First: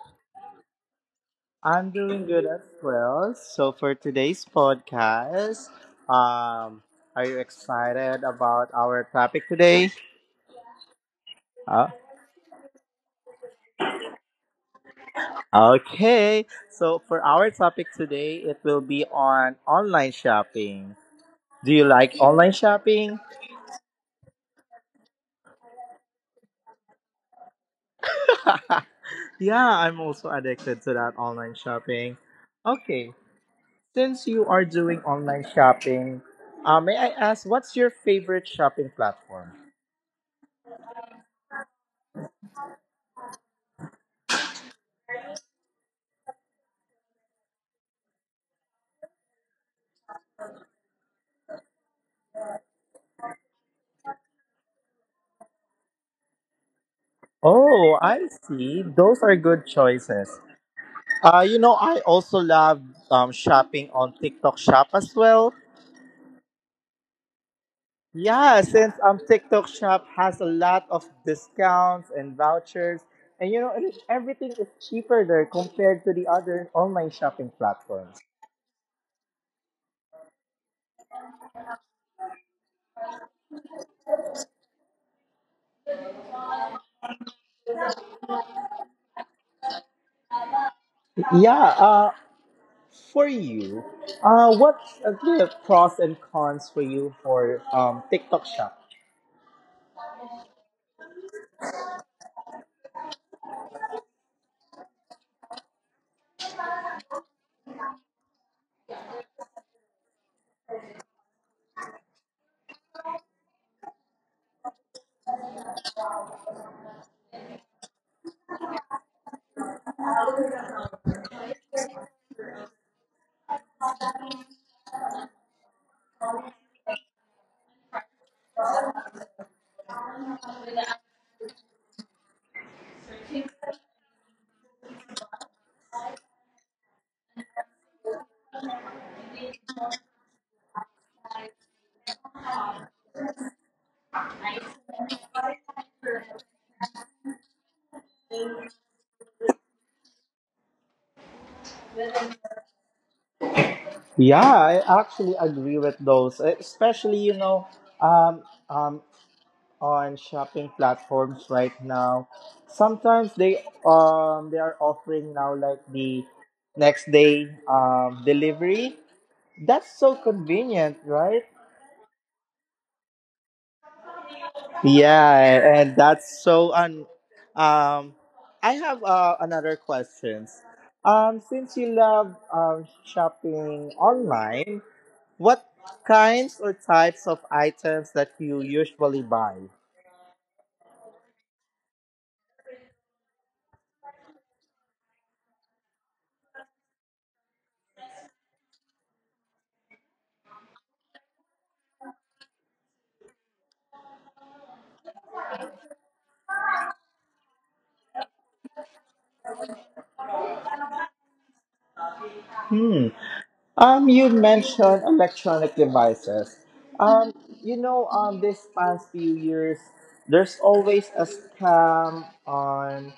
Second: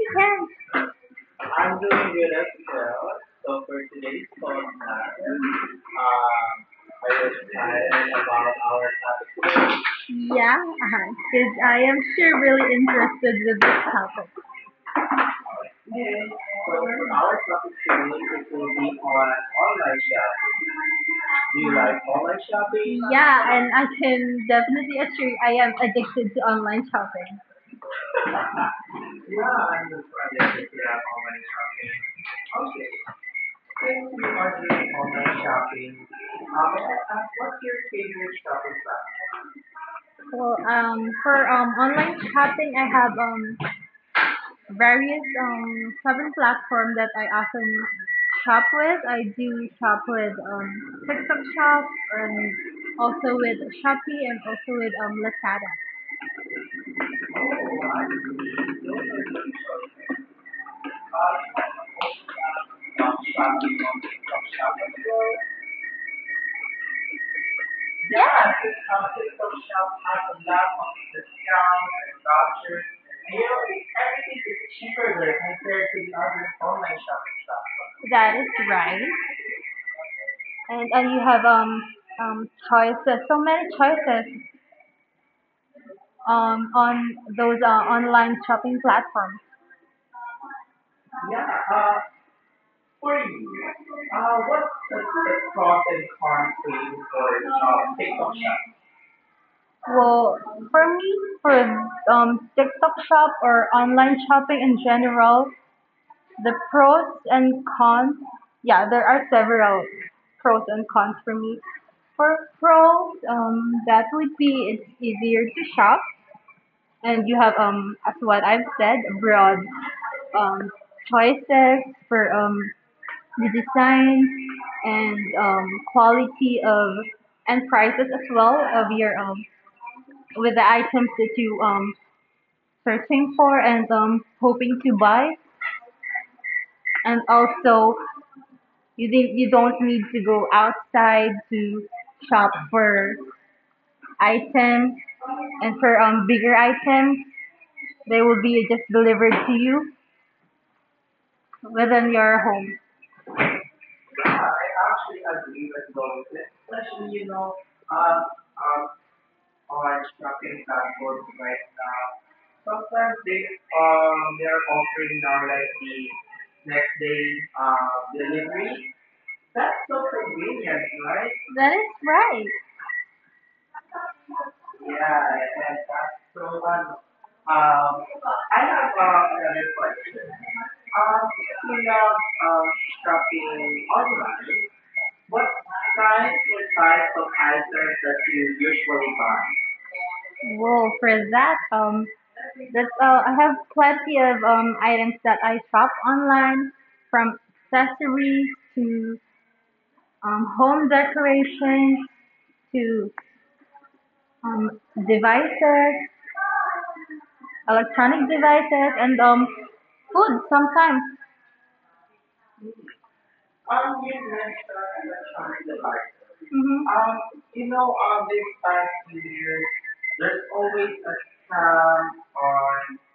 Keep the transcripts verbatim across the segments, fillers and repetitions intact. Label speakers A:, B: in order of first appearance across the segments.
A: you, Ken? I'm
B: I'm
A: doing
B: doing
A: good as
B: good as
A: well.
B: well.
A: So,
B: So for today's podcast,
A: um,
B: um,
A: are
B: are
A: you
B: you
A: excited
B: excited
A: about
B: about
A: our
B: our topic today?
A: Yeah, uh-huh. 'Cause I
B: Uh,
A: am sure really interested with this topic.
B: okay.
A: So
B: So for
A: our
B: our topic
A: training
B: today,
A: is
B: it will be
A: on
B: on
A: online
B: online
A: shopping.
B: shopping.
A: Do
B: Do
A: you
B: you
A: like
B: like online shopping?
A: Yeah, and I can definitely assure you I am addicted to online shopping.
B: Yeah,
A: Yeah.
B: I'm also addicted to that online shopping. Okay. Since you are doing online shopping, uh, may I ask what's your favorite shopping platform?
A: Well, um, for um, online shopping, I have um, various um, shopping platforms that I often shop with. I do shop with um, TikTok Shop and also with Shopee and also with um, Lazada.
B: Oh, I see. Those are good choices. Uh, you know, I also love um, shopping on TikTok Shop as well.
A: Yeah.
B: Yeah, since um, TikTok Shop has a lot of discounts and vouchers, and you know, and everything is cheaper there compared to the other online shopping platforms.
A: That is right. And and you have um um choices, so many choices um on those uh, online shopping platforms.
B: Yeah, uh, for
A: Pros
B: you, uh, what's are the pros
A: and
B: and
A: cons
B: cons
A: to
B: for
A: use
B: you
A: for um,
B: for um,
A: shopping?
B: TikTok Shop?
A: Well, for me, for um TikTok shop or online shopping in general, the pros and cons, yeah, there are several pros and cons for me. For pros, um, that would be it's easier to shop, and you have um, as what I've said, broad um choices for um the design and um quality of and prices as well of your um with the items that you um searching for and um hoping to buy, and also You didn't, you don't need to go outside to shop for items, and for um bigger items. They will be just delivered to you within your home.
B: Yeah, I actually agree with those, especially you know,
A: Uh,
B: um,
A: Um,
B: um,
A: Online
B: on
A: shopping
B: shopping platforms right
A: now.
B: now. Sometimes they
A: Um, they
B: um they
A: are
B: are
A: offering
B: offering
A: now
B: now
A: like
B: like the
A: the next
B: next day
A: uh,
B: um delivery.
A: set,
B: That's so convenient,
A: right.
B: right?
A: That is right.
B: Yeah, and that's so un.
A: Um,
B: Um,
A: I
B: I
A: have
B: have uh,
A: uh, another
B: another
A: question.
B: questions.
A: Um,
B: Um, since
A: you
B: you
A: love
B: love
A: uh,
B: um,
A: shopping
B: shopping
A: online,
B: online,
A: what
B: what
A: kinds
B: kinds
A: or
B: or
A: types
B: types
A: of
B: of
A: items
B: items
A: that
B: that
A: you
B: you
A: usually
B: usually
A: buy?
B: buy?
A: Well, for that, um, that's uh, I have plenty of um items that I shop online, from accessories to um, home decorations to um, devices. Electronic devices, and um, food sometimes.
B: Hmm. Um, you mentioned electronic devices.
A: Mhm. Um,
B: Um,
A: you
B: you
A: know,
B: know,
A: um,
B: um,
A: this
B: this
A: past
B: past few
A: years,
B: years,
A: there's
B: there's always a
A: time
B: scam
A: on
B: on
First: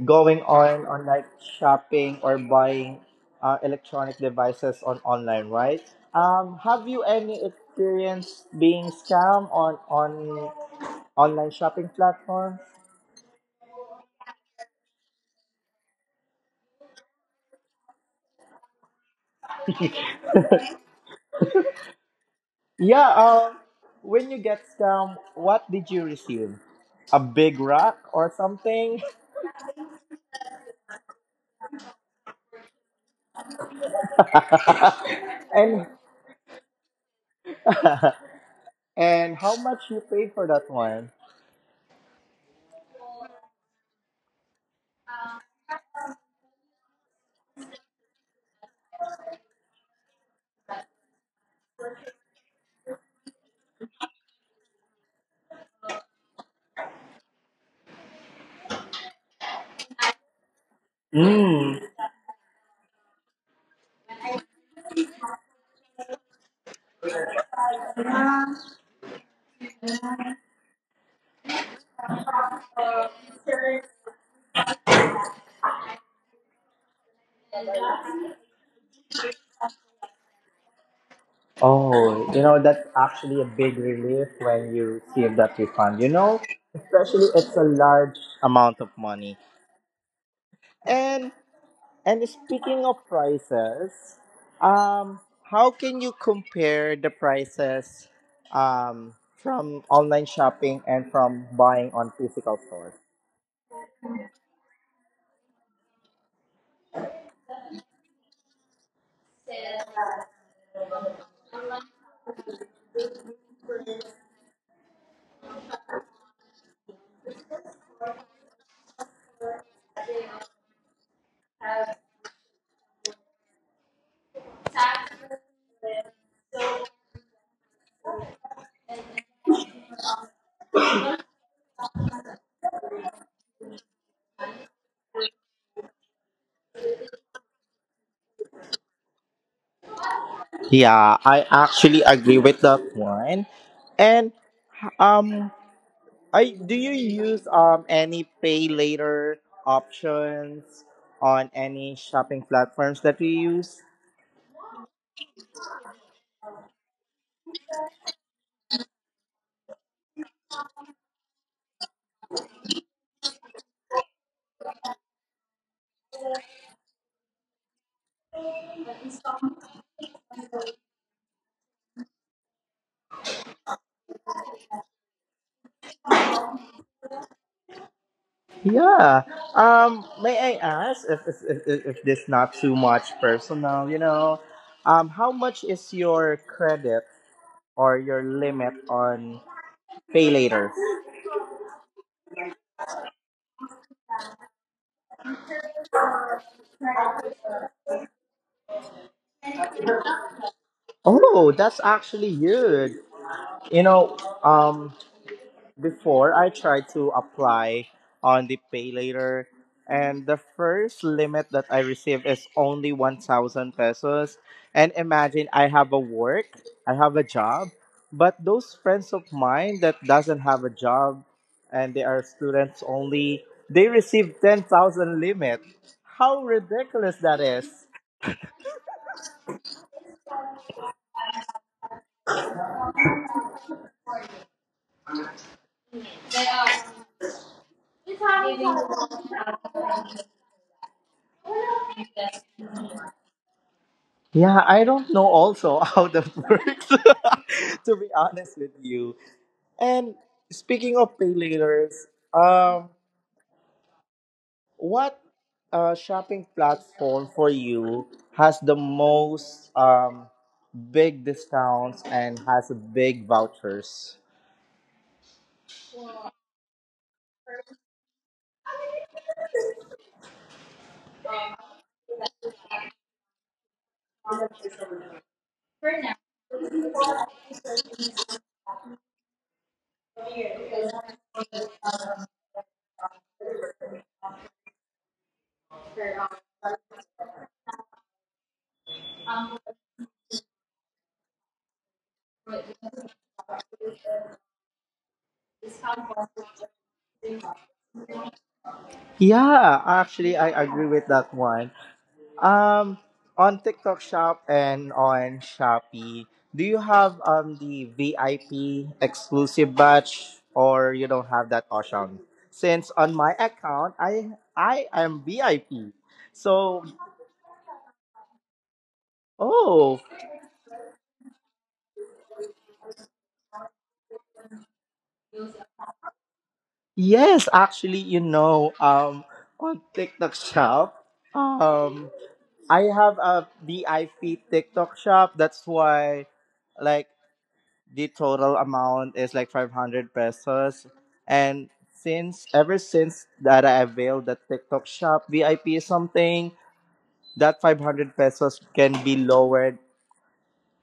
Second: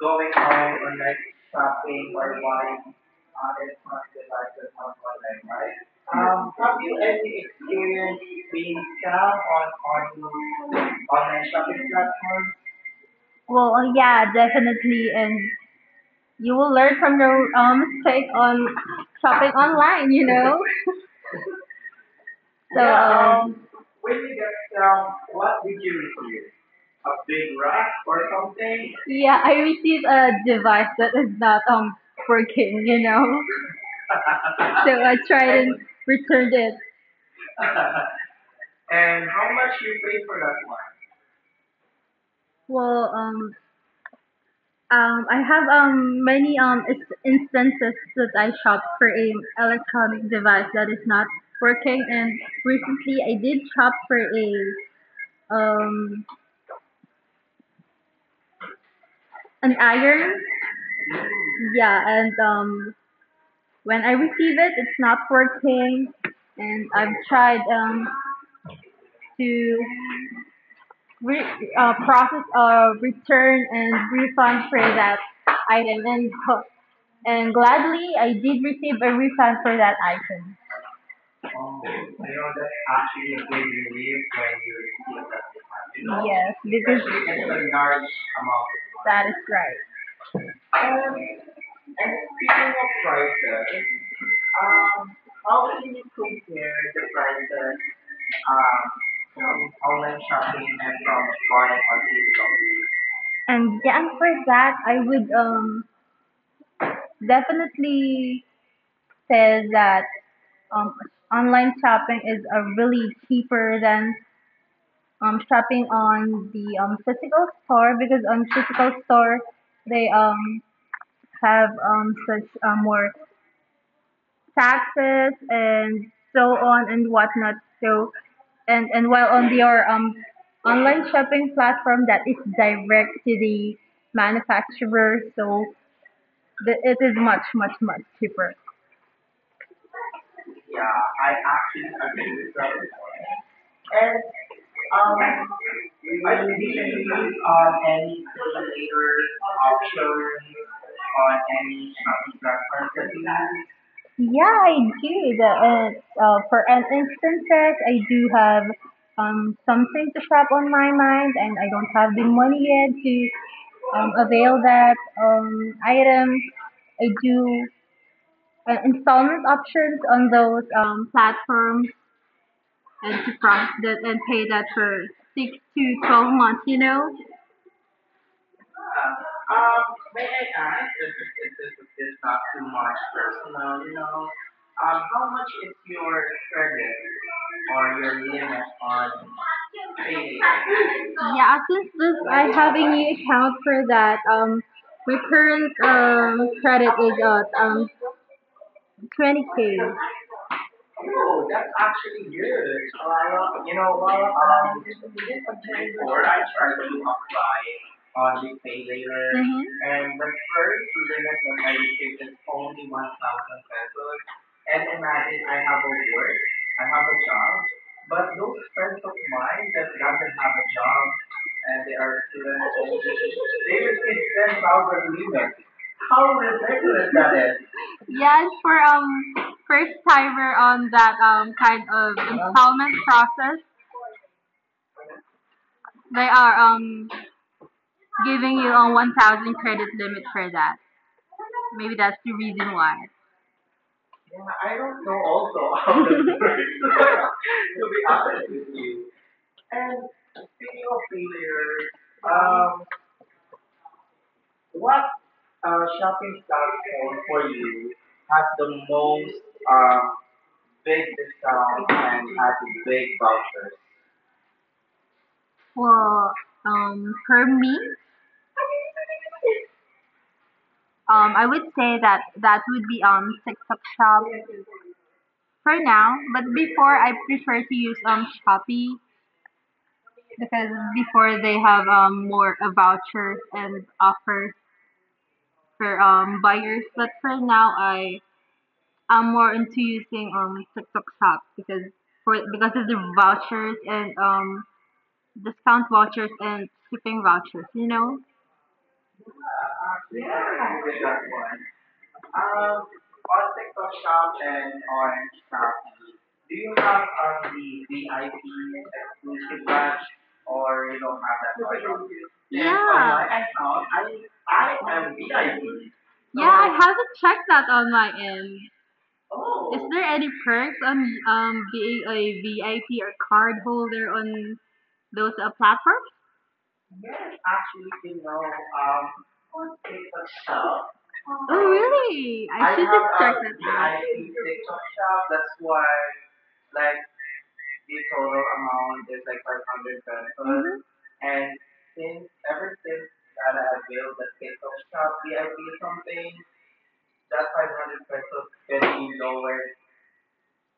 A: going
B: going
A: home
B: on
A: or
B: on
A: not
B: like
A: shop.
B: shopping or buying uh, electronic devices on online, right?
A: Um,
B: Um,
A: have
B: have
A: you
B: you
A: any
B: any
A: experience
B: experience
A: being
B: being
A: scammed
B: scammed
A: on
B: on on
A: online online
B: online
A: shopping
B: shopping
A: platforms?
B: platform?
A: Well, yeah, definitely. And you will learn from your um, mistake on shopping online, you know? So,
B: Yeah.
A: yeah. um, Um,
B: Um, when you get scammed, what did you receive? A big rock or something?
A: Yeah, I received a device that is not um working, you know. So I tried and
B: and
A: returned it.
B: and how much you paid for that one?
A: Well, um, um, I have um many um is- instances that I shop for a electronic device that is not working, and recently I did shop for a um an iron.
B: Mm.
A: Yeah, and um when I receive it, it's not working, and I've tried um, to re- uh, process a return and refund for that item, and and gladly I did receive a refund for that item.
B: Oh, you know, that's actually a big relief when you receive that refund, you know,
A: Yes, because
B: especially it's a large amount of
A: that
B: money.
A: is right. Um,
B: And
A: and
B: and
A: speaking
B: speaking
A: of
B: of
A: prices,
B: prices,
A: um,
B: um,
A: how
B: how can you compare the
A: prices,
B: prices um from
A: um,
B: online shopping and from buying on?
A: and yeah, and for that, I would um, definitely say that um, online shopping is a really cheaper than um, shopping on the um, physical store, because on physical store they um, have um, such uh, more taxes and so on and whatnot. So and and while on your um online shopping platform that is direct to the manufacturer, so the, it is much much much cheaper.
B: Yeah, I actually agree with that one.
A: And
B: And
A: um,
B: um,
A: I
B: I do you
A: recently
B: use
A: uh,
B: um any pay later
A: Offshore
B: options
A: on
B: on
A: any
B: any
A: shopping
B: shopping
A: platforms
B: platforms
A: that
B: that
A: you
B: we
A: use?
B: use?
A: Yeah, I did. Uh, uh, for an instances, I do have um, something to shop on my mind, and I don't have the money yet to um, avail that um, item. I do uh, installment options on those um, platforms and to cross that and pay that for six to twelve months. You know.
B: Yeah. Um, may I ask if if, if, if if this not too much personal, you know, um, how much is your credit or your limit on pay later?
A: Yeah, since this, I have a new account for that. Um, my current um credit is at um twenty k.
B: Oh, that's actually good. You know, um, Before I tried to apply on the pay later and the first limit that I received is only one thousand pesos and imagine I have a work, I have a job, but those friends of mine that doesn't have a job and they are students only, they
A: Mm-hmm.
B: receive ten thousand limit.
A: How
B: How
A: ridiculous
B: ridiculous
A: that
B: that
A: is.
B: is.
A: Yes, for um first timer on that um kind of installment process, they are um giving you a one thousand credit limit for that. Maybe that's the reason why.
B: Yeah, I don't know also how that works
A: You'll
B: to
A: be
B: be
A: honest
B: honest
A: with
B: with
A: you.
B: you. And speaking of pay laters,
A: Um,
B: um,
A: what
B: what
A: uh,
B: uh,
A: shopping
B: shopping
A: style is
B: platform for
A: for you?
B: you has the most
A: Um,
B: um, big
A: Discount
B: discounts
A: and
B: and
A: at
B: has
A: big
B: big
A: vouchers.
B: vouchers?
A: Well, um, for me, Um, I would say that that would be um TikTok Shop for now, but before I prefer to use um Shopee because before they have um more uh, vouchers and offers for um buyers. But for now, I am more into using um TikTok Shop because for because of the vouchers and um discount vouchers and shipping vouchers. You know.
B: Yeah, actually, I agree with that one. Um, on TikTok
A: Shop
B: Shop
A: and
B: and
A: on
B: on Shopee, do you
A: you have
B: have um
A: on
B: the V I P
A: the
B: exclusive batch or you don't have that option? Since on
A: Yeah.
B: my account, I I am V I P.
A: Yeah, I
B: So,
A: haven't checked that on my end. Is
B: oh,
A: there any perks on um being a V I P or card holder on those uh, platforms?
B: yes, actually, you know, um on TikTok Shop,
A: Oh,
B: um
A: really? I
B: I
A: should just
B: have
A: check
B: a
A: that out.
B: V I P TikTok Shop. That's why, like, the total amount is like five hundred pesos, and since ever since that I availed the tiktok shop vip something, that five hundred pesos can be
A: Mhm.
B: lowered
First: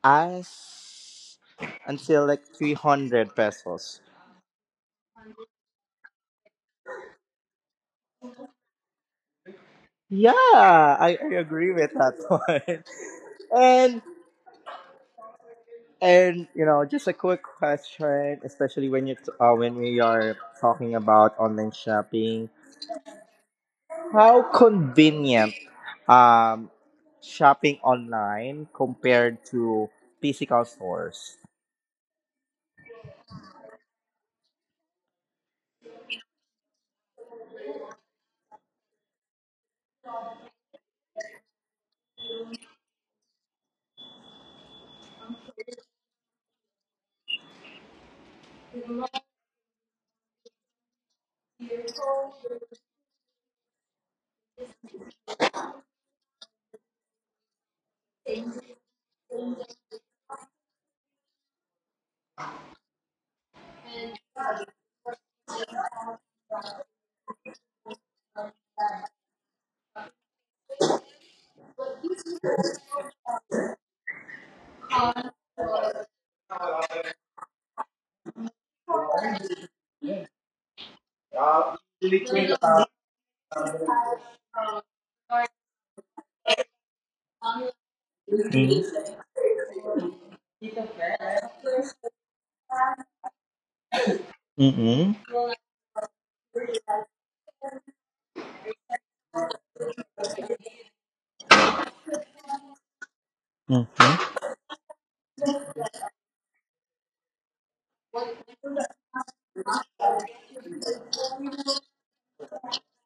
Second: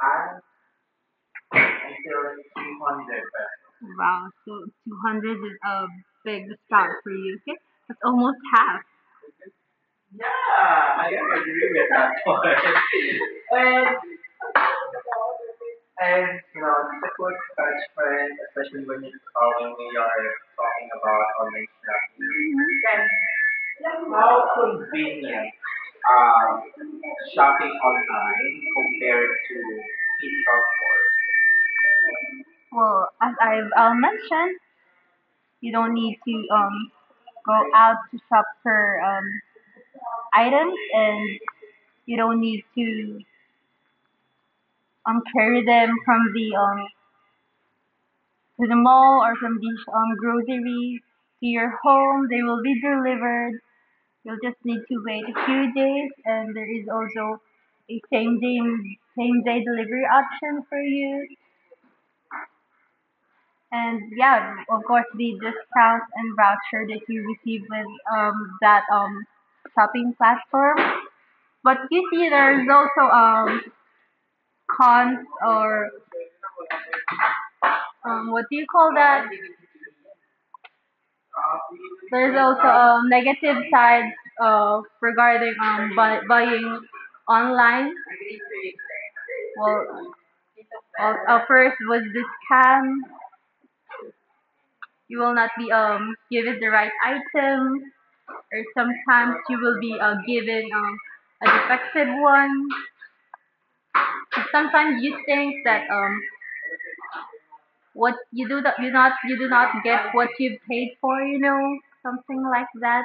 B: as until like three hundred pesos.
A: Wow, so two hundred is a big start for you, okay? That's almost half.
B: Yeah,
A: Ah, I
B: i,
A: am
B: I
A: agree
B: agree
A: with
B: with
A: that
B: that
A: point.
B: one.
A: And
B: and and
A: you
B: you
A: know,
B: know just
A: it's a
B: a
A: quick
B: quick
A: touch friend
B: question, especially when you uh,
A: calling
B: when
A: me
B: we are
A: or
B: talking about online shopping, how
A: how could
B: convenient
A: um,
B: um,
A: shopping
B: shopping
A: online
B: online
A: compared
B: compared
A: to
B: to
A: in-store
B: physical
A: stores.
B: stores.
A: Well, as I've uh, mentioned, you don't need to um, go out to shop for um, items, and you don't need to um carry them from the um to the mall or from the um grocery to your home. They will be delivered. You'll just need to wait a few days, and there is also a same day same day delivery option for you. And yeah, of course the discount and voucher that you receive with um that um shopping platform. But you see there's also um cons or um, what do you call that? There's also um, negative sides uh, regarding um, buy, buying online.
B: Mm-hmm.
A: Well, uh, uh, first was the scam. You will not be um, given the right item, or sometimes you will be uh, given um, a defective one.
B: Mm-hmm.
A: Sometimes you think that um, what you do that you not you do not get what you paid for. You know, something like that.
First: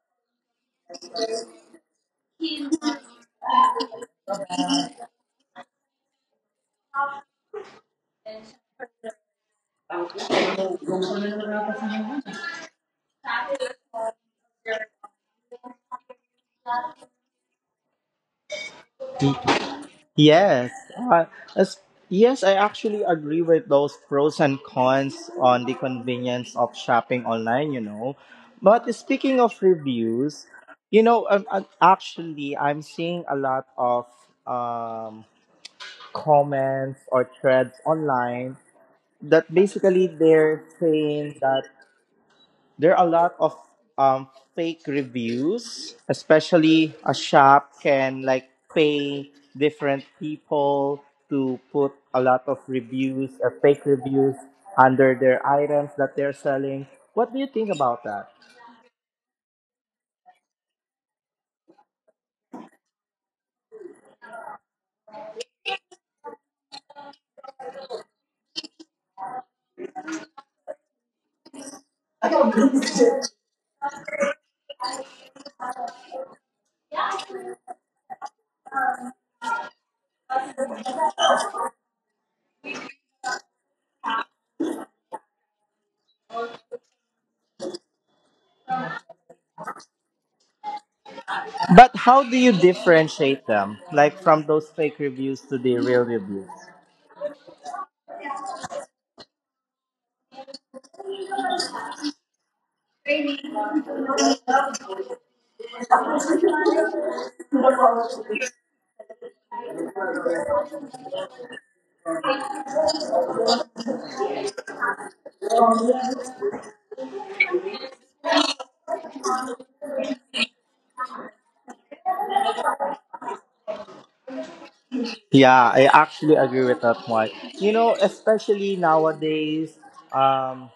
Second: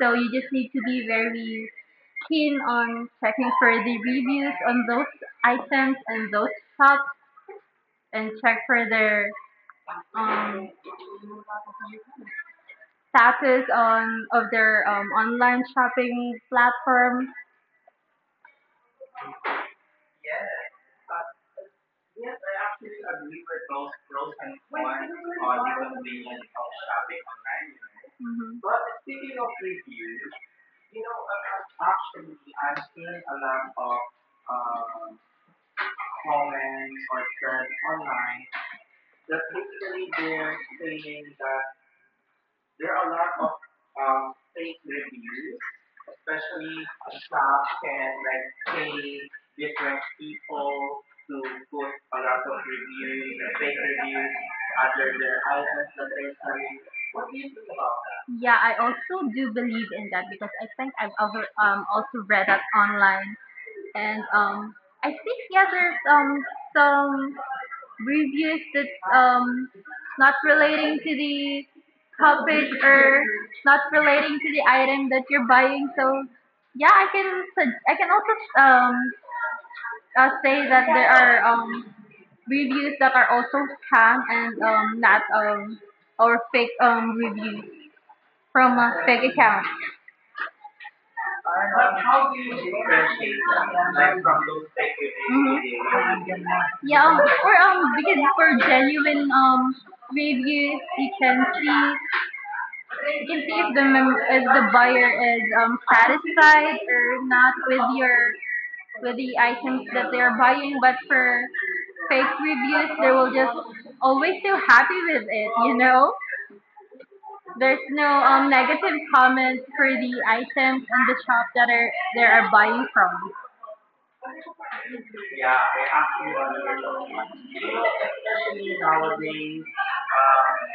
A: So you just need to be very keen on checking for the reviews on those items and those shops, and check for their um, status on of their um, online shopping platform.
B: Yes. Uh, as, yes, I actually agree with those pros and cons on the convenience of shopping online, you know. But speaking of reviews, you know, um, uh, actually, I'm seeing a lot of um, comments or threads online that basically they're saying that there are a lot of um,
A: um,
B: fake reviews, especially a shop can like pay different people to put a lot of reviews or fake reviews under their items that they're selling. What do you think about that?
A: Yeah, I also do believe in that because I think I've ever um, also read that online, and um I think yeah there's um some reviews that's um not relating to the topic or not relating to the item that you're buying, so yeah, I can sug- I can also um uh, say that there are um reviews that are also scam and um not um or fake um reviews from a fake accounts.
B: But how do you differentiate them, like from those fake reviews to
A: Mhm.
B: the real reviews?
A: Yeah, um, or um, because for genuine um reviews, you can see you can see if the mem- if the buyer is um satisfied or not with your with the items that they are buying. But for fake reviews, they will just always so happy with it. You know, there's no um negative comments for the items in the shop that are they are buying from.
B: Yeah, I actually agree with that one. You know, especially nowadays, um,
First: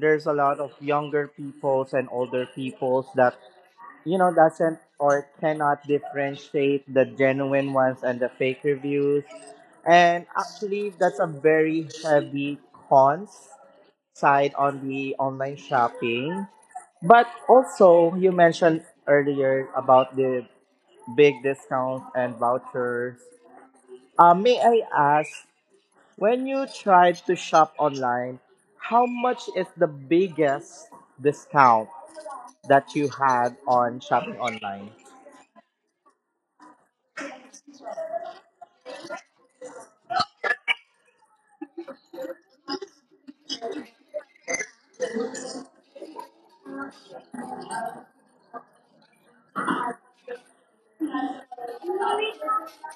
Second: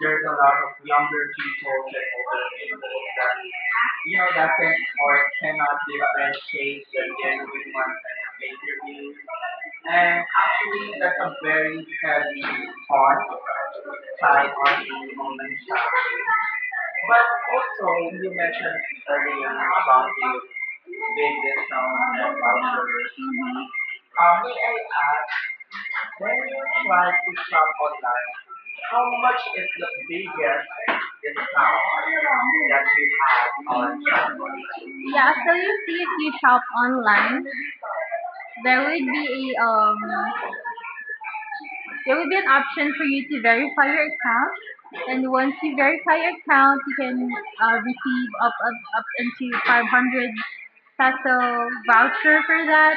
A: There's a
B: a
A: lot
B: lot
A: of
B: of
A: younger
B: younger
A: people
B: peoples
A: that
B: and older peoples that
A: you
B: you
A: know
B: know
A: that can
B: doesn't
A: or
B: or
A: cannot
B: cannot differentiate
A: differentiate.
B: the genuine ones and the fake reviews.
A: And
B: And actually,
A: actually, that's
B: that's a
A: a very
B: very heavy
A: heavy part
B: cons
A: tied
B: side
A: on
B: on the
A: human
B: online
A: child.
B: shopping. But
A: But
B: also you
A: also
B: mentioned
A: learning
B: earlier
A: about
B: about
A: the
B: the
A: big
B: big discounts
A: sound and
B: and vouchers.
A: cultures.
B: Uh,
A: Uh, may
B: may
A: I
B: I ask,
A: ask, when
B: when
A: you
B: you
A: try
B: tried
A: to
B: to
A: shop
B: shop
A: online,
B: online,
A: how
B: how
A: much
B: much is
A: is
B: the
A: the Yes,
B: biggest
A: it's now
B: discount
A: that
B: that
A: you
B: you had
A: have on
B: on shopping online?
A: Shopify. Yeah, so you see if you shop online, there would be a um there would be an option for you to verify your account. And once you verify your account, you can uh, receive up, up up into five hundred peso voucher for that,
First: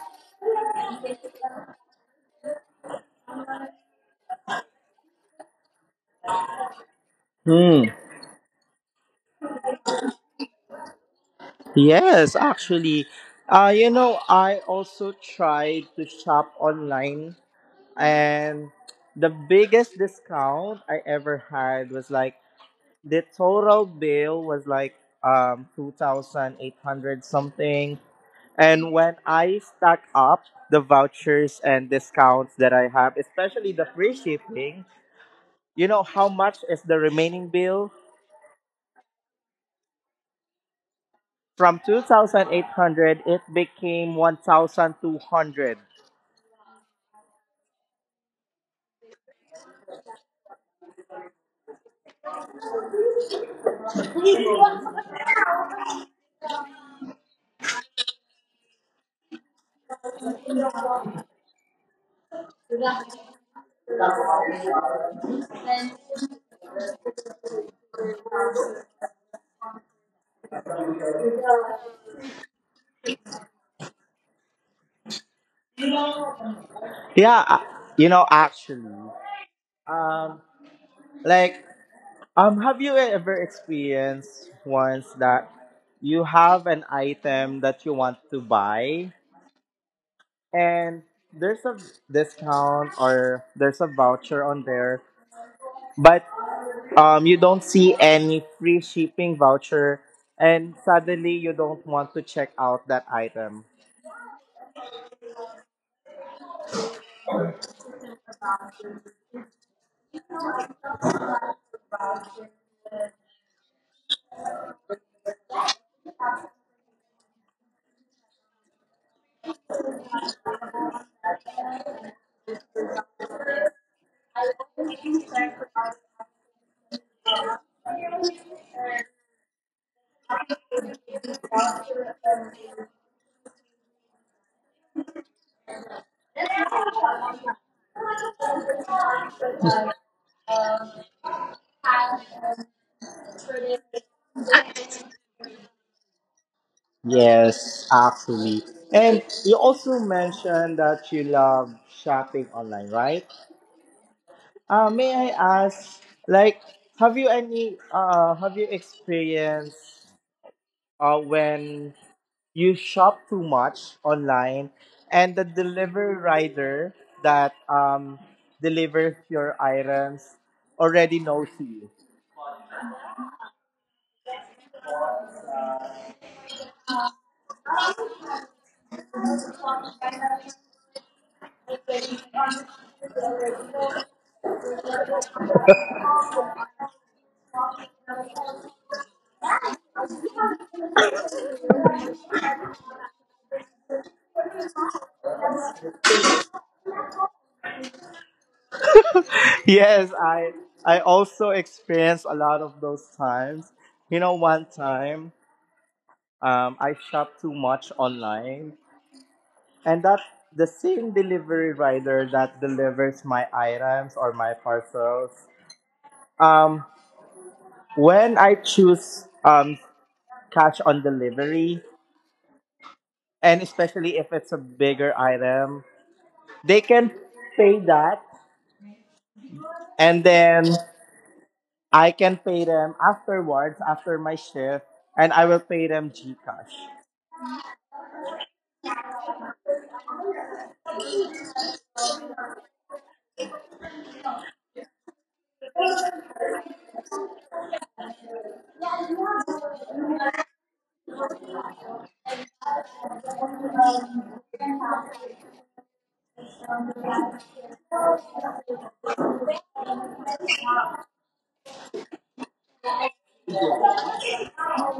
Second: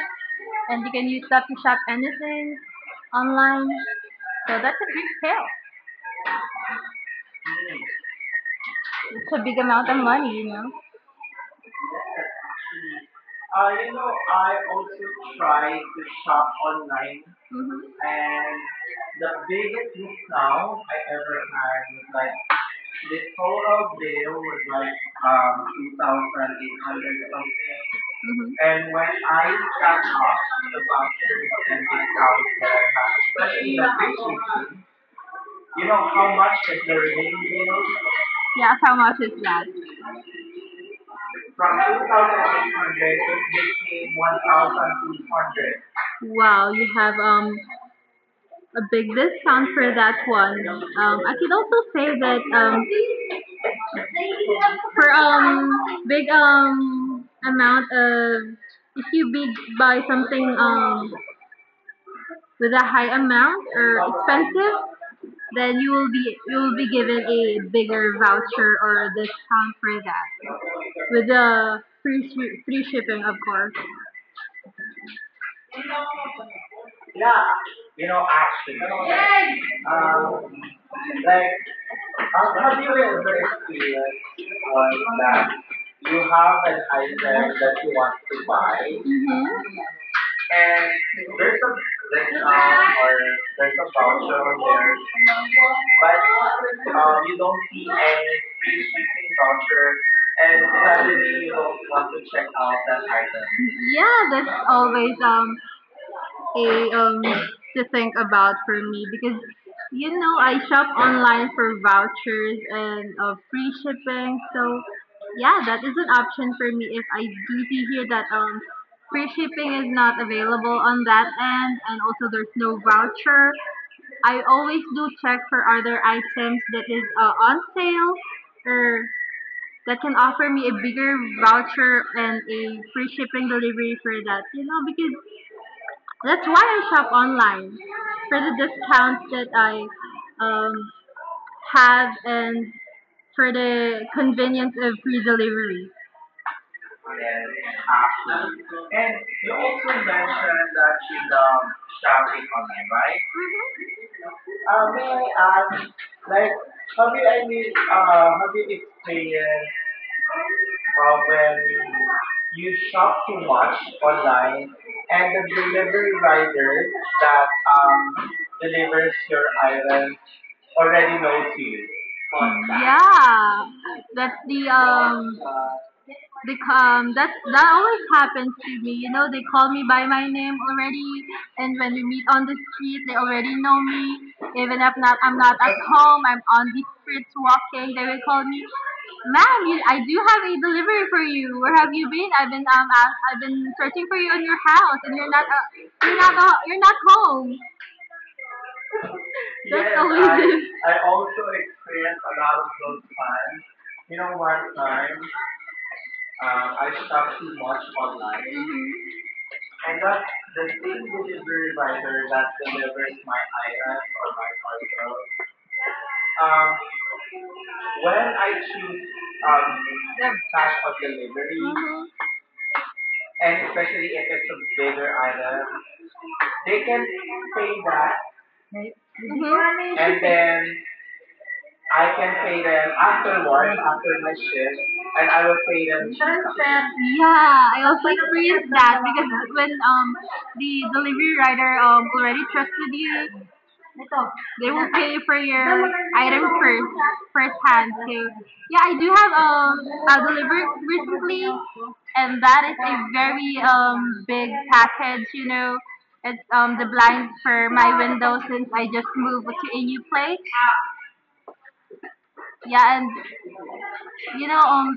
A: and you can use that to shop anything online. So that's a big sale.
B: Hmm.
A: It's a big amount of money, you know.
B: Yes, actually, uh,
A: So
B: you know,
A: I
B: I
A: also
B: also
A: tried
B: tried
A: to
B: to
A: shop
B: shop
A: on
B: online,
A: Mm-hmm. and
B: and
A: the
B: the biggest
A: best now
B: discount
A: I
B: I
A: ever
B: ever
A: had
B: had
A: was
B: was like
A: like this
B: the total
A: little bit
B: bill was like
A: like um
B: um
A: two
B: two
A: thousand
B: thousand eight
A: eight hundred
B: hundred
A: something.
B: something,
A: Mm-hmm. And
B: and
A: when
B: when
A: I
B: I
A: got
B: stack
A: off
B: up the
A: the vouchers
B: vouchers
A: and
B: and
A: discounts
B: discounts that
A: that I
B: I
A: had,
B: have, especially
A: especially in
B: the free
A: Christmas,
B: shipping,
A: you
B: you know
A: know
B: how
A: how much
B: much
A: is
B: is
A: the
B: the
A: remaining
B: remaining
A: bill?
B: bill?
A: Yeah, how much is that? From
B: From
A: two thousand eight hundred
B: two thousand eight hundred, it
A: it
B: became
A: became one thousand two hundred.
B: one thousand two hundred.
A: Wow, you have um a big discount for that one. Um, I could also say that um for um big um amount of if you big buy something um with a high amount or expensive, then you will be you will be given a bigger voucher or discount for that with the free shi- free shipping, of course.
B: Yeah,
A: Yeah,
B: uh, you know,
A: actually.
B: actually, um,
A: Um, like
B: like, um, have
A: after you
B: you
A: ever
B: ever
A: experience
B: experienced
A: was
B: once that
A: that you
B: you
A: have
B: have
A: an
B: an
A: item
B: item
A: that
B: that you
A: you
B: want
A: want
B: to
A: to
B: buy
A: buy, and
B: and there's
A: there's a
B: a discount
A: discount or
B: or there's
A: there's
B: a
A: a
B: voucher
A: voucher on
B: on
A: there,
B: there, but
A: but um,
B: um, you
A: you
B: don't
A: don't see
B: see
A: any
B: any free
A: free shipping
B: shipping
A: voucher,
B: voucher,
A: and
B: and suddenly
A: suddenly
B: you
A: you don't
B: don't
A: want
B: want to
A: to check
B: check
A: out
B: out
A: that
B: that
A: item.
B: item.
A: Yeah, that's always um a um to think about for me, because you know I shop online for vouchers and uh, free shipping. So yeah, that is an option for me if I do see here that um free shipping is not available on that end and also there's no voucher. I always do check for other items that is uh, on sale or that can offer me a bigger voucher and a free shipping delivery for that. You know, because that's why I shop online for the discounts that I um, have, and for the convenience of free delivery.
B: Yes, actually.
A: Absolutely. And
B: And
A: you
B: you
A: also
B: also
A: mentioned
B: mentioned
A: that
B: that
A: you
B: you
A: love
B: love shopping
A: shopping
B: online,
A: online, right?
B: right? Uh,
A: Uh, may
B: may
A: I
B: I
A: ask,
B: ask,
A: like,
B: like,
A: have
B: have
A: you
B: you
A: any,
B: any,
A: uh,
B: uh, have
A: have
B: you
A: you experienced
B: experienced uh,
A: uh, when
B: when you
A: you
B: shop
A: shop
B: too
A: too much
B: much online
A: online, and
B: and the
A: the
B: delivery
A: delivery rider
B: rider that
A: that
B: um,
A: um, delivers
B: delivers
A: your
B: your
A: item
B: items already
A: already
B: knows
A: knows you?
B: you?
A: Yeah, that's the um they um that that always happens to me. You know, they call me by my name already, and when we meet on the street, they already know me. Even if not, I'm not at home. I'm on the streets walking. They will call me, "Ma'am, you, I do have a delivery for you. Where have you been? I've been um out- I've been searching for you in your house, and you're not uh, you're not uh, you're not home." That's Yes,
B: Yes,
A: always I
B: I
A: it. I
B: I
A: also
B: also experienced
A: experienced a
B: a
A: lot
B: lot
A: of
B: of those
A: those times.
B: times.
A: You
B: You know,
A: know,
B: one
A: one time,
B: time,
A: um,
B: Um,
A: I
B: I shop
A: stopped
B: too
A: too much
B: much
A: online.
B: online,
A: Mm-hmm. And
B: and that
A: that's
B: the
A: the thing
B: same
A: which is the
B: delivery
A: reminder
B: rider
A: that
B: that
A: delivers
B: delivers
A: my
B: my
A: island
B: items
A: or
B: or
A: my
B: my
A: parcel.
B: parcels.
A: Um,
B: Um,
A: when
B: when
A: I
B: I
A: choose
B: choose
A: um,
B: um
A: The, cash
B: cash
A: on
B: on
A: delivery.
B: delivery,
A: Mm-hmm. And
B: and
A: especially
B: especially
A: if
B: if it's
A: it's
B: a
A: a bigger
B: bigger
A: item,
B: item, they
A: they can
B: can
A: pay
B: pay
A: that.
B: that,
A: Right. Mm-hmm.
B: and
A: And
B: then
A: then
B: I
A: I
B: can
A: can
B: pay
A: pay them
B: them
A: after
B: afterwards
A: work, after
B: after my
A: my shift,
B: shift, and
A: and
B: I
A: I
B: will
A: will
B: pay
A: pay
B: them
A: them.
B: Gcash.
A: Yeah, I also experienced that because when um the delivery rider um already trusted you, they will pay for your item first, first hand. So yeah, I do have um a delivery recently, and that is a very um big package. You know, it's um the blinds for my window since I just moved to a new place. Yeah, and you know, um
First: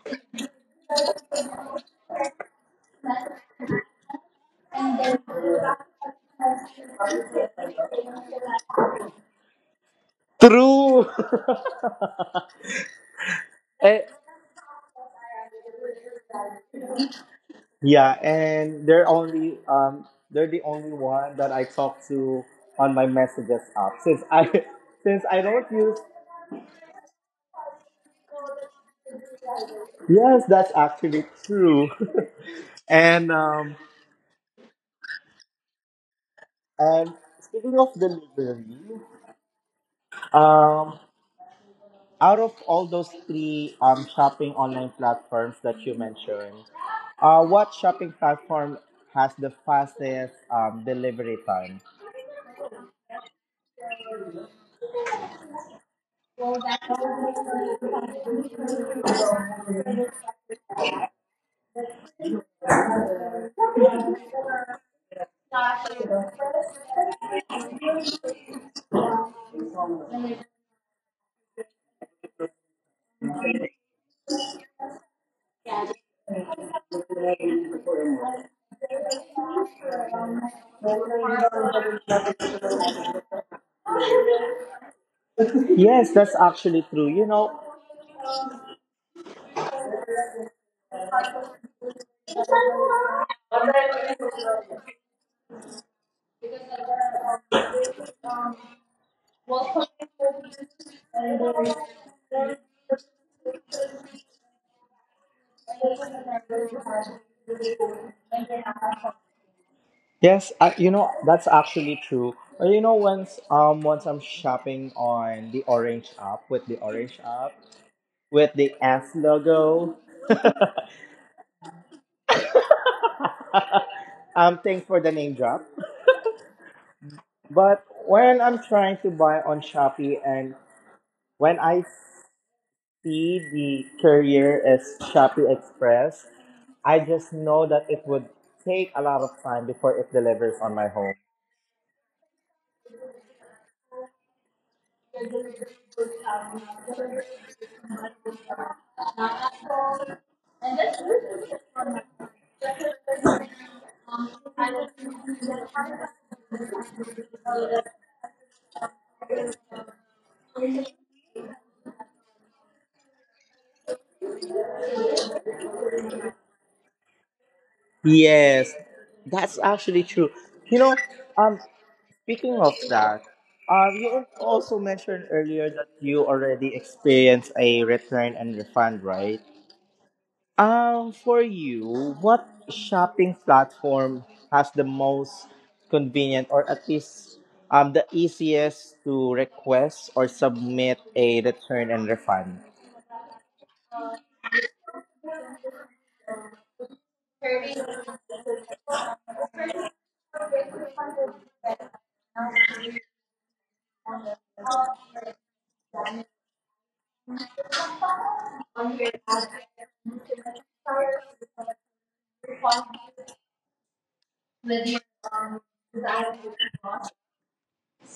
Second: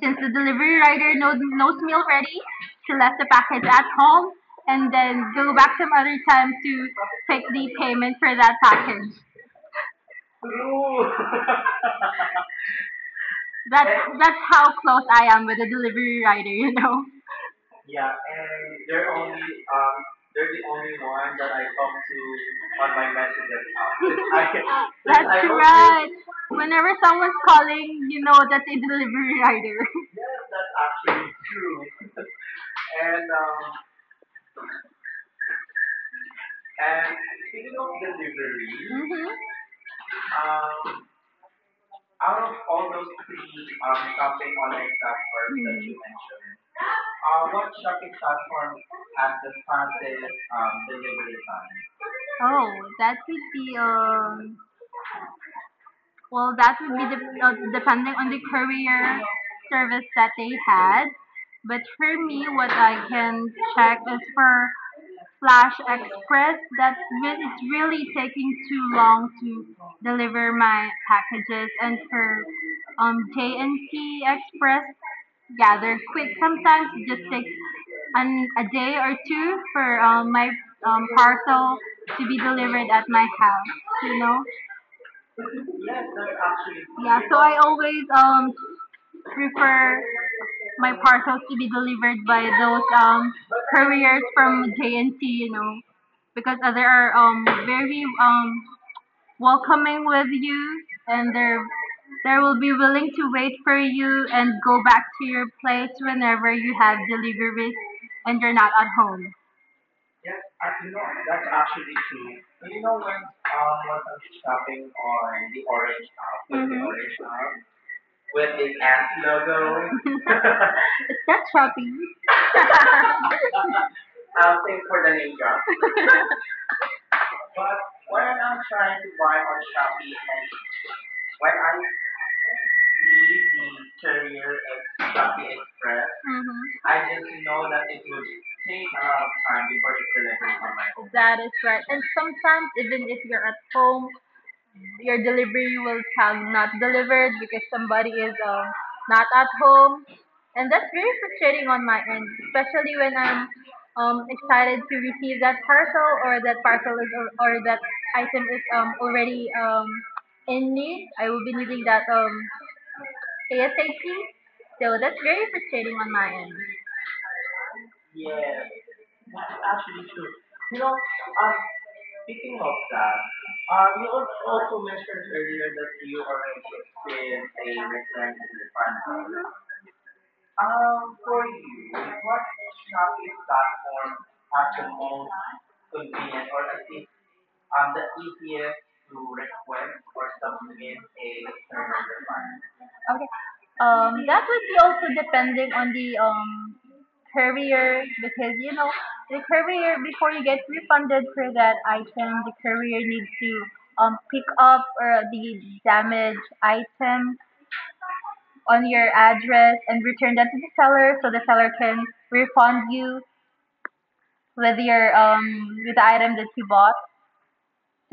A: since the delivery rider knows, knows me already, she left the package at home and then go back some other time to take the payment for that package.
B: True.
A: That's
B: Eh,
A: that's how close I am with the delivery rider, you know. Yeah,
B: Yeah,
A: and
B: and
A: they're
B: they're
A: only
B: only
A: um
B: um they're
A: they're
B: the
A: the
B: only
A: only one
B: one
A: that
B: that
A: I
B: I
A: talk
B: talk
A: to
B: to
A: on
B: on my
A: my
B: messages
A: messages
B: app
A: app.
B: since
A: Since I
B: I
A: since.
B: since
A: That's I
B: I
A: only
B: don't use.
A: right. Whenever someone's calling, you know that's a delivery rider. Yes,
B: Yes,
A: that's
B: that's actually
A: actually true.
B: true.
A: and
B: and
A: um
B: um and
A: and speaking
B: speaking
A: of
B: of
A: delivery.
B: delivery,
A: Mm-hmm. Um
B: um out of
A: all
B: all
A: those
B: those three
A: um
B: um shopping
A: shopping
B: online
A: online
B: platforms
A: platforms that
B: that you
A: you.
B: mentioned, uh what
A: Mm.
B: shopping platform
A: Platforms
B: has
A: have the
B: the fastest
A: fastest um
B: um
A: delivery
B: delivery
A: time.
B: time?
A: Oh, that would be um well, that would be de- uh, depending on the career service that they had. But for me, what I can check is for Flash Express. That's re- it's really taking too long to deliver my packages, and for um j and J N C Express, yeah, they're quick sometimes. Just an, a day or two for um, my um, parcel to be delivered at my house. You know,
B: Yes, that's actually true. You
A: so I
B: know,
A: always um prefer my parcels to be delivered by those um couriers from J N T, you know, because uh, they are um very um welcoming with you, and they're they will be willing to wait for you and go back to your place whenever you have deliveries and you're not at home.
B: Yes, I, you know that's actually true. Uh, You know, once um once I'm
A: Shopping
B: shopping
A: on
B: on
A: the
B: the
A: Orange
B: Orange app
A: app,
B: with
A: with the,
B: the
A: mhm, Orange
B: Orange app with
A: app.
B: the S logo.
A: It's it's not shopping. I'll
B: Um
A: pay
B: thanks for
A: for the
B: the name
A: name drop.
B: drop. But when I'm
A: Trying
B: trying
A: to
B: to
A: buy
B: buy
A: on
B: on
A: Shopee,
B: Shopee
A: and
B: and
A: when
B: when
A: I
B: I
A: see
B: see the
A: the career,
B: courier as Shopee Express,
A: Mm-hmm. I
B: I just
A: just
B: know that it
A: would
B: would
A: take
B: take a
A: a
B: lot
A: lot of
B: of
A: time
B: time
A: before
B: before
A: it
B: it
A: could.
B: delivers on my home.
A: That is right. And sometimes, even if you're at home, your delivery will tag not delivered because somebody is, um, not at home. And that's very frustrating on my end, especially when I'm um, excited to receive that parcel, or that parcel is or, or that item is um, already um, in me. I will be needing that um, ASAP. So that's very frustrating on my end.
B: Yes, that's actually
A: Actually,
B: true.
A: you
B: You
A: know,
B: know,
A: uh,
B: um,
A: speaking
B: Speaking of
A: of that,
B: that,
A: uh,
B: um,
A: we
B: you al-
A: al- also
B: also mentioned earlier
A: heard
B: that
A: that we
B: you already experienced a return and refund,
A: find out,
B: right?
A: hmm
B: Um,
A: um,
B: for you, what shopping
A: that
B: platform has the
A: actually.
B: most convenient or at least um, the easiest to request or submit a return and refund?
A: Okay. Um, that would be also depending on the um career, because you know the career, before you get refunded for that item, the career needs to um pick up or the damaged item on your address and return that to the seller, so the seller can refund you with your um with the item that you bought.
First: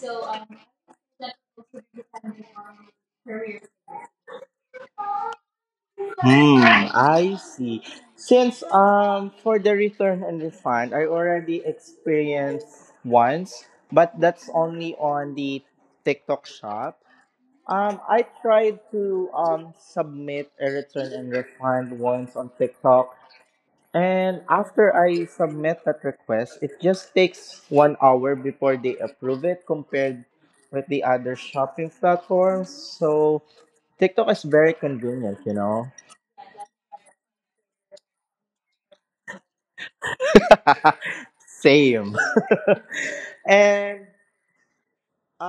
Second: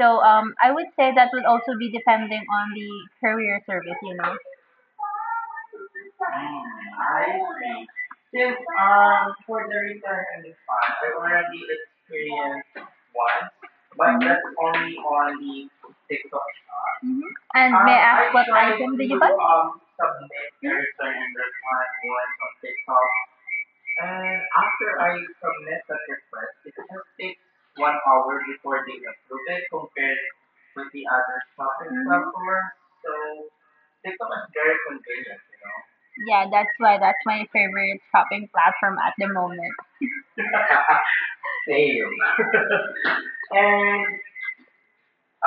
A: So um I would say that would also be depending on the courier service, you know.
B: Hmm, I see. Since um for the return and refund, I
A: I
B: already
A: already experienced
B: experienced once,
A: once,
B: but
A: but that's
B: that's only
A: only
B: on
A: on
B: the
A: the
B: TikTok
A: TikTok.
B: shop.
A: hmm And Um, may
B: Um,
A: I
B: I
A: ask, I what
B: tried
A: item
B: to
A: did you buy?
B: um
A: Um, submit
B: submit
A: a
B: a return
A: return
B: and
A: and
B: refund
A: refund
B: once
A: once
B: on
A: on
B: TikTok,
A: TikTok.
B: and
A: And
B: after
A: after
B: I submit
A: submit
B: that
A: that
B: request,
A: request,
B: it
A: it
B: just
A: just
B: takes
A: takes
B: one
A: one
B: hour
A: hour
B: before
A: before
B: they
A: they
B: approve
A: approve
B: it
A: it
B: compared
A: compared
B: with
A: with
B: the
A: the
B: other
A: other
B: shopping
A: shopping, mhm,
B: platforms.
A: platforms.
B: So
A: So
B: TikTok
A: TikTok
B: is
A: is
B: very
A: very
B: convenient,
A: convenient,
B: you
A: you know.
B: know.
A: Yeah, that's why that's my favorite shopping platform at the moment.
B: Same.
A: Same.
B: and
A: And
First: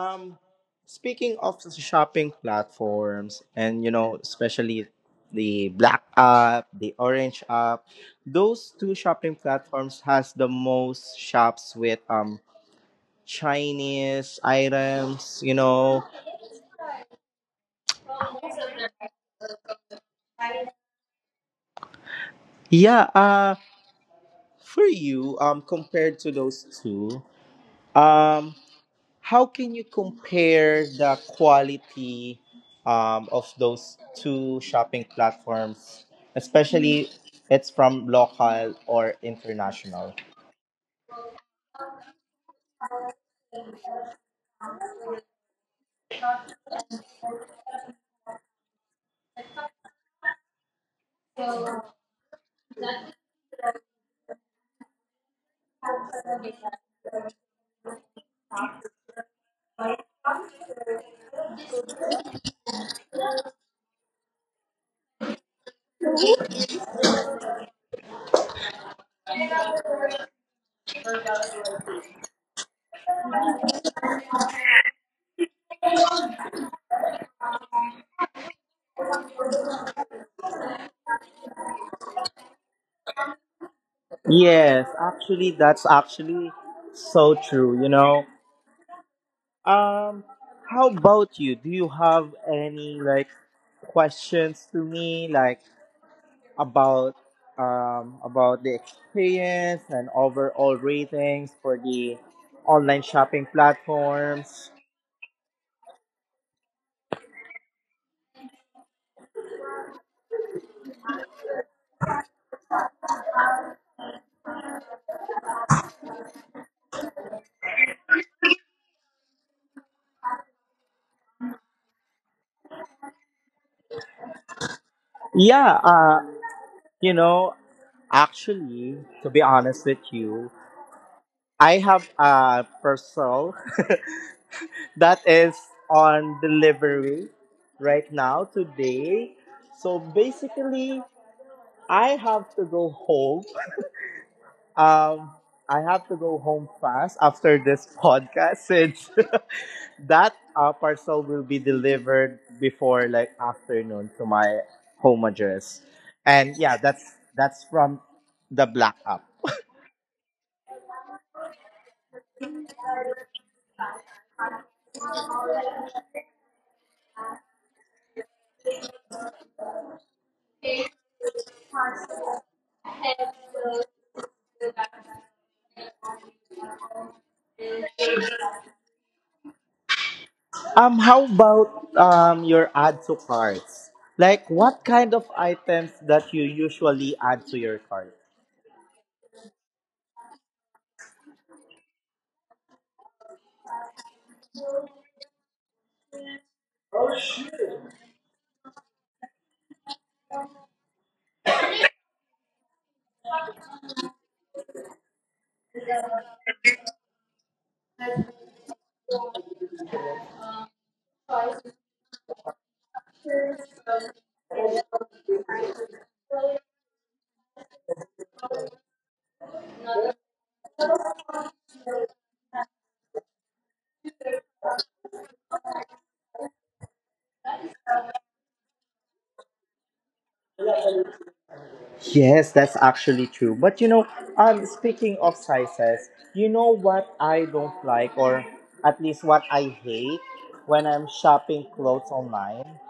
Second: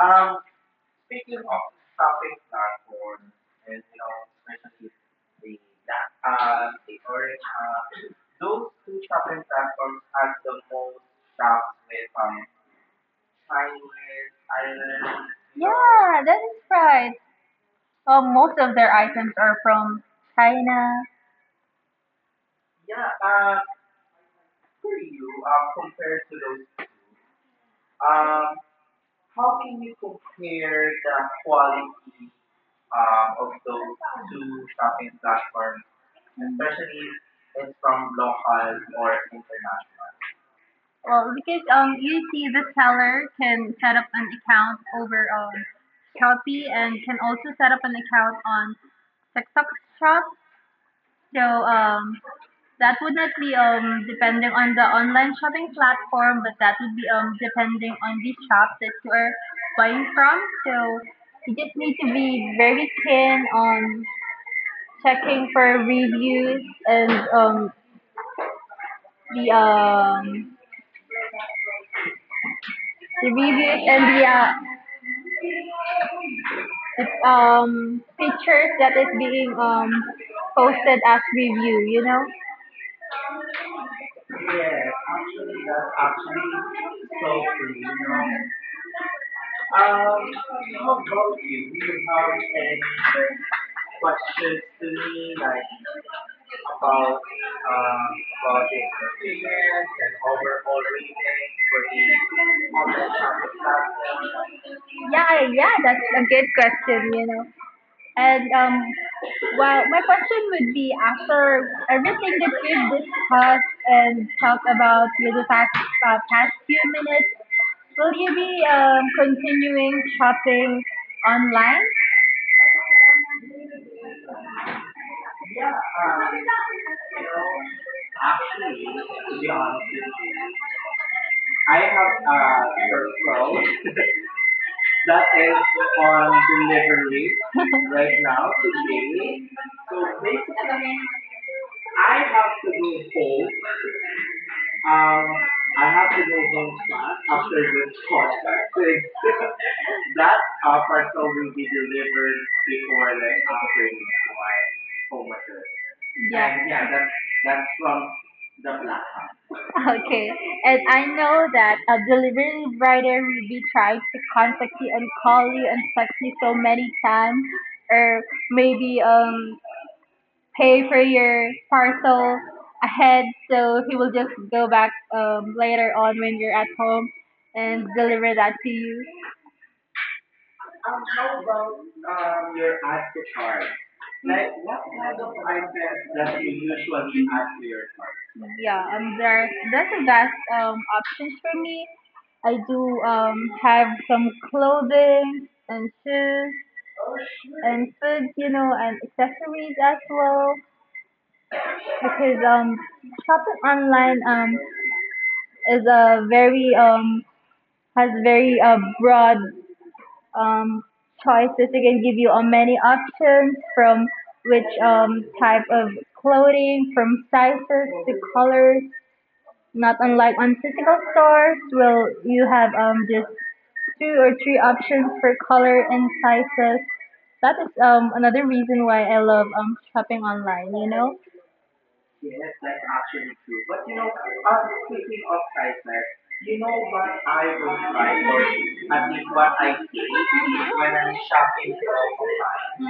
A: um,
B: speaking
A: speaking
B: of
A: of
B: the
A: this
B: shopping
A: topic now,
B: platforms, and you know, especially the black app,
A: uh,
B: the
A: or-
B: orange
A: uh,
B: app,
A: those
B: those two shopping
A: platforms
B: platforms
A: have
B: has the
A: the
B: most shops
A: shops
B: with
A: with um,
B: um Chinese items. You know,
A: Yeah, that is right. Uh, most of their items are from China.
B: yeah. Uh,
A: uh,
B: for you, um,
A: um,
B: compared to those two, um.
A: um,
B: how
A: how
B: can
A: can
B: you
A: you
B: compare
A: compare
B: the
A: the quality
B: quality
A: um,
B: um, of
A: of
B: those
A: those
B: two
A: two
B: shopping
A: shopping platforms,
B: platforms, especially it's from
A: from
B: local
A: local or
B: or
A: international?
B: international?
A: Well, because um, you see, the seller can set up an account over um Shopee, and can also set up an account on TikTok Shop. So um, that would not be um depending on the online shopping platform, but that would be um depending on the shop that you are buying from. So you just need to be very keen on checking for reviews and um the um the reviews and the uh, It's um pictures that is being um posted as review, you know?
B: Yes, actually,
A: Um,
B: that's actually so true.
A: um
B: You know,
A: how about
B: um, how
A: about about
B: about
A: you?
B: you? Do
A: you Do
B: you
A: you have
B: have
A: any,
B: any like
A: like, questions
B: questions to
A: to
B: me,
A: me,
B: like
A: like
B: about
A: the
B: um about the
A: the
B: experience
A: experience
B: and
A: and
B: overall
A: overall reasons
B: ratings for
A: for the
B: the online
A: online
B: shopping
A: shopping
B: platforms?
A: platform? Yeah, yeah, that's a good question, you know. And um, well, my question would be, after everything that we've discussed and talked about with the past, uh, past few minutes, will you be um, continuing shopping online?
B: Yeah, uh, you know, actually, to be honest with you,
A: I
B: I
A: have
B: have a
A: a
B: parcel
A: workflow
B: that
A: that
B: is
A: is on
B: on delivery
A: delivery
B: right
A: right
B: now
A: now
B: today.
A: today.
B: So
A: So basically,
B: basically, I
A: I have
B: have to
A: to go
B: go home.
A: home. Um,
B: Um, I
A: I
B: have
A: have
B: to
A: to
B: go
A: go
B: home
A: home to
B: fast after
A: the
B: this podcast since
A: podcast.
B: that
A: That
B: uh,
A: uh,
B: parcel
A: parcel
B: will
A: will
B: be
A: be delivered
B: delivered before
A: before
B: like
A: the offering
B: afternoon
A: it
B: to
A: to my
B: my home
A: order.
B: address. And
A: Yeah. And
B: yeah,
A: yeah,
B: that's
A: that's
B: that's
A: that's from.
B: from the black app.
A: Okay. And I know that a delivery rider will be trying to contact you and call you and text you so many times, or maybe um pay for your parcel ahead, so he will just go back um, later on when you're at home and deliver that to you.
B: Um, how about um your add to
A: Alright.
B: carts? Like
A: Like
B: what kind of
A: I
B: items
A: said,
B: that
A: that's
B: you
A: the usual
B: usually
A: we
B: add
A: add
B: to
A: to
B: your
A: your
B: cart?
A: cart. Yeah, um, there that's the best um options for me. I do um have some clothing and shoes and food, you know, and accessories as well, because um shopping online um is a very um has very uh, broad um, choices. It can give you uh, many options, from which um, type of clothing, from sizes to colors. Not unlike on physical stores, will you have, um, just two or three options for color and sizes. That is um, another reason why I love um, shopping online, you know.
B: Yes, that's actually true. But you
A: You know,
B: know,
A: um,
B: um speaking
A: speaking
B: of
A: of prices,
B: sizes, you know
A: what
B: what I
A: I
B: don't
A: would buy
B: like
A: for
B: or
A: you,
B: at
A: and
B: least
A: it's
B: what
A: what
B: I
A: I
B: hate
A: see
B: when
A: when
B: I'm
A: I'm
B: shopping
A: shopping for
B: clothes
A: a.
B: online?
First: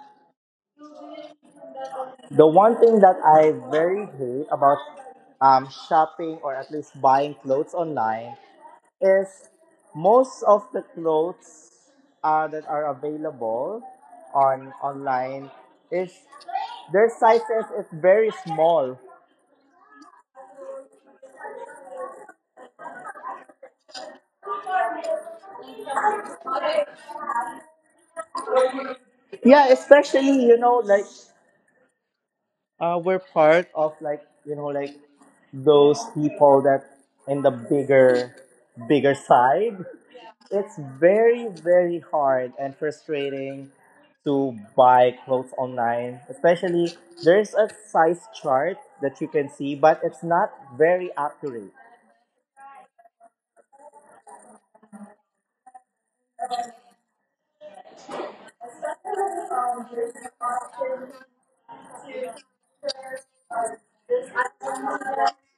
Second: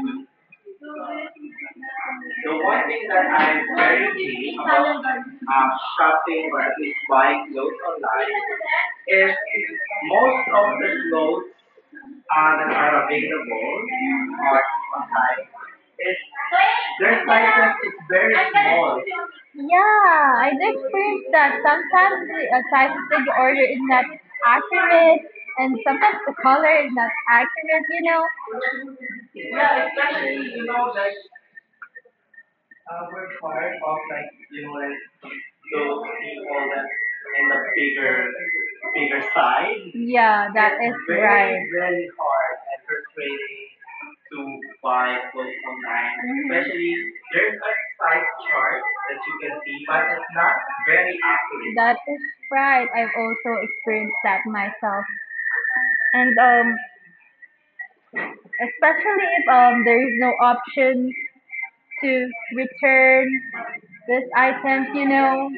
B: The one thing that
A: I
B: I
A: am
B: very
A: very
B: hate
A: keen
B: about
A: about
B: um
A: um,
B: shopping
A: shopping
B: or
A: or
B: at
A: at
B: least
A: least
B: buying
A: buying
B: clothes
A: clothes
B: online
A: online
B: is
A: is
B: most
A: most
B: of
A: of
B: the
A: the clothes
B: clothes uh,
A: uh,
B: that
A: that
B: are
A: are available
B: available
A: on
B: on
A: online
B: online is
A: is
B: their
A: their
B: sizes
A: sizes
B: is
A: is
B: very
A: very
B: small.
A: small. Yeah, I do experience that. Sometimes the uh, sizes that you order is not accurate, and sometimes the color is not accurate, you know.
B: Yeah, especially you know like
A: Just
B: uh, we're part of
A: about,
B: like
A: like,
B: you
A: you
B: know
A: know,
B: like
A: like,
B: those people that
A: clothes
B: in
A: in
B: the
A: the bigger
B: bigger bigger
A: bigger side.
B: side.
A: Yeah, that
B: It's
A: is. It's is very,
B: very
A: right.
B: very
A: Very
B: hard
A: hard
B: and
A: and frustrating
B: frustrating
A: to
B: to
A: buy
B: buy clothes
A: clothes online.
B: online.
A: Mhm.
B: Especially
A: Especially
B: there's
A: there's
B: a
A: a
B: size
A: size
B: chart
A: chart that
B: you
A: you
B: can
A: can
B: see,
A: see,
B: but
A: but
B: it's
A: it's
B: not
A: not
B: very
A: very
B: accurate.
A: accurate. That is right. I've also experienced that myself. And um, especially if um, there is no option to return this item, you know.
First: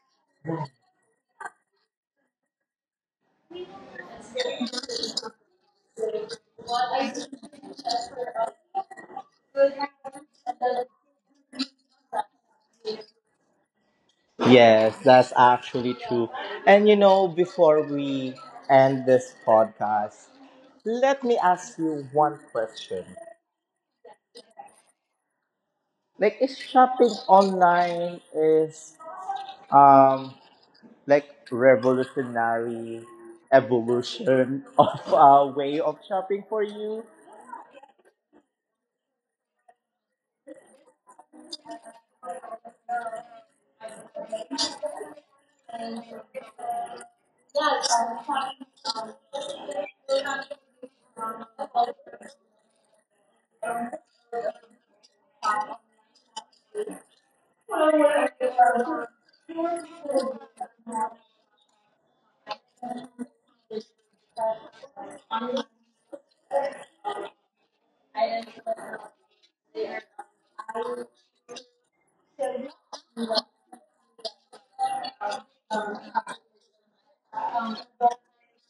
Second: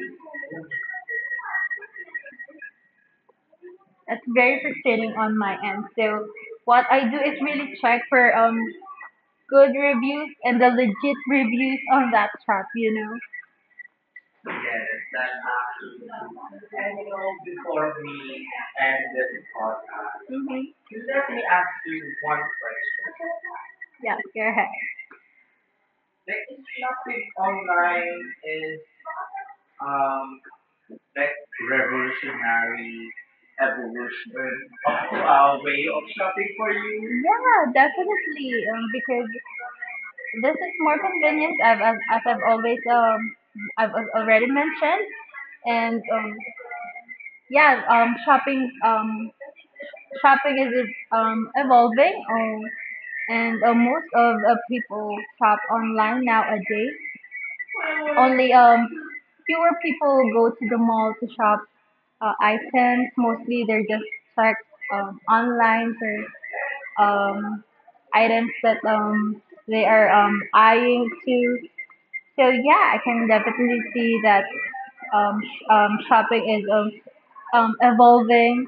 A: That's very frustrating on my end. So what I do is really check for um good reviews and the legit reviews on that shop, you know.
B: Yes, that's actually true. And you know, before we end this podcast,
A: Mhm.
B: let me ask you one question.
A: Yeah, go ahead.
B: Like, is
A: Yeah,
B: shopping online
A: definitely.
B: is um
A: Um,
B: like revolutionary evolution of a way of shopping for you?
A: because this is more convenient, I've, as, as I've always um I've al- already mentioned, and um, yeah, um, shopping um, shopping is um, evolving, um, and uh, most of uh, people shop online nowadays. Only um, fewer people go to the mall to shop uh, items. Mostly they're just check um, online for um, items that um, they are um, eyeing to. So yeah, I can definitely see that um, sh- um, shopping is um, um, evolving.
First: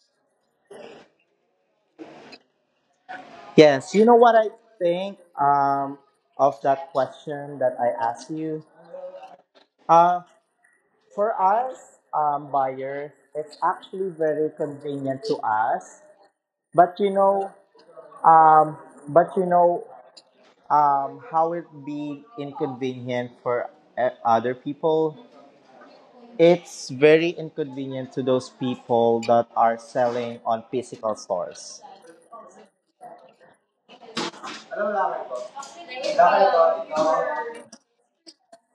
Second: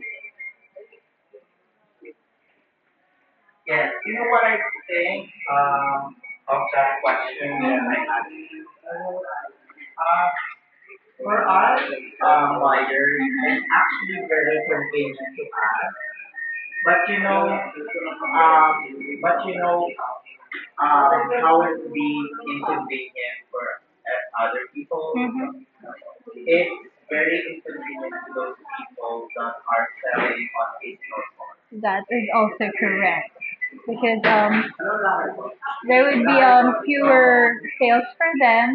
A: Yes,
B: Yes, you
A: you
B: know
A: know
B: what
A: what
B: I
A: I
B: think
A: think
B: um
A: um,
B: of
A: of
B: that
A: that
B: question
A: question
B: that
A: that
B: I
A: I had?
B: asked you. Uh,
A: Uh,
B: for
A: for
B: us
A: us,
B: um
A: um,
B: buyers,
A: lawyers,
B: it's
A: it's
B: actually
A: actually
B: very
A: very convenient.
B: convenient to us. But
A: But
B: you
A: you know,
B: know, um,
A: um,
B: but you
A: but you
B: know,
A: know,
B: um,
A: um,
B: how
A: how
B: it
A: it
B: be
A: be
B: inconvenient
A: inconvenient for
B: for uh,
A: us,
B: other
A: other people.
B: people.
A: Mhm. It's
B: It's very
A: very
B: inconvenient
A: inconvenient
B: to
A: to
B: those
A: those who
B: people that are
A: are
B: selling on
A: selling
B: physical
A: on.
B: stores.
A: That is also correct, because um, there would be um fewer sales for them.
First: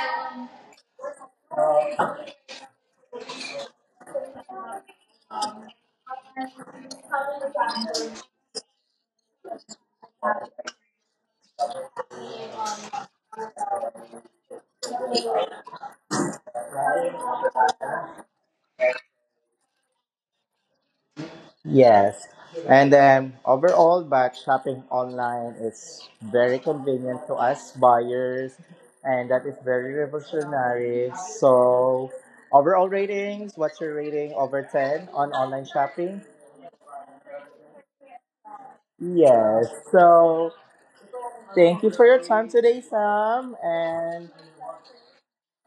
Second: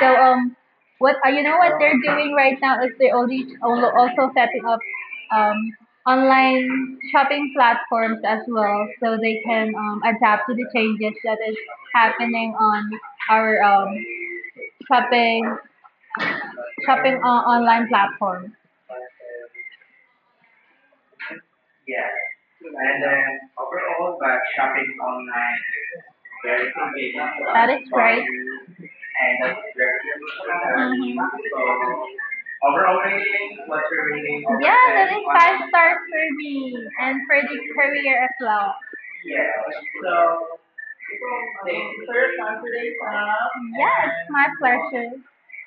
A: So um, what uh, you know what they're doing right now is they're only al- also setting up um online shopping platforms as well, so they can um, adapt to the changes that is happening on our um shopping shopping on online platform.
B: Yes. And then
A: Then
B: overall,
A: go
B: but
A: back
B: shopping
A: shopping
B: online
A: online is
B: is very
A: very
B: convenient
A: convenient.
B: to
A: That
B: us
A: is for right.
B: buyers, and
A: And
B: that is
A: that's
B: very
A: very good.
B: revolutionary.
A: Mhm.
B: So, overall
A: Overall
B: ratings,
A: rating,
B: what's
A: what's
B: your
A: your
B: rating
A: rating?
B: over
A: Yeah,
B: ten
A: that is
B: on
A: five
B: online
A: stars
B: shopping?
A: for me and for the career as well.
B: Yes. So,
A: So,
B: thank you for your time today, Sam.
A: yes,
B: And,
A: my pleasure.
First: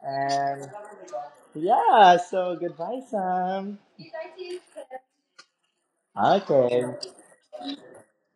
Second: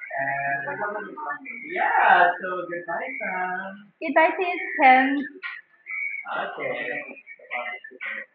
B: and yeah,
A: yeah, so
B: so goodbye,
A: goodbye,
B: Sam.
A: friends. Did I say ten?
B: Okay.
A: Thank you.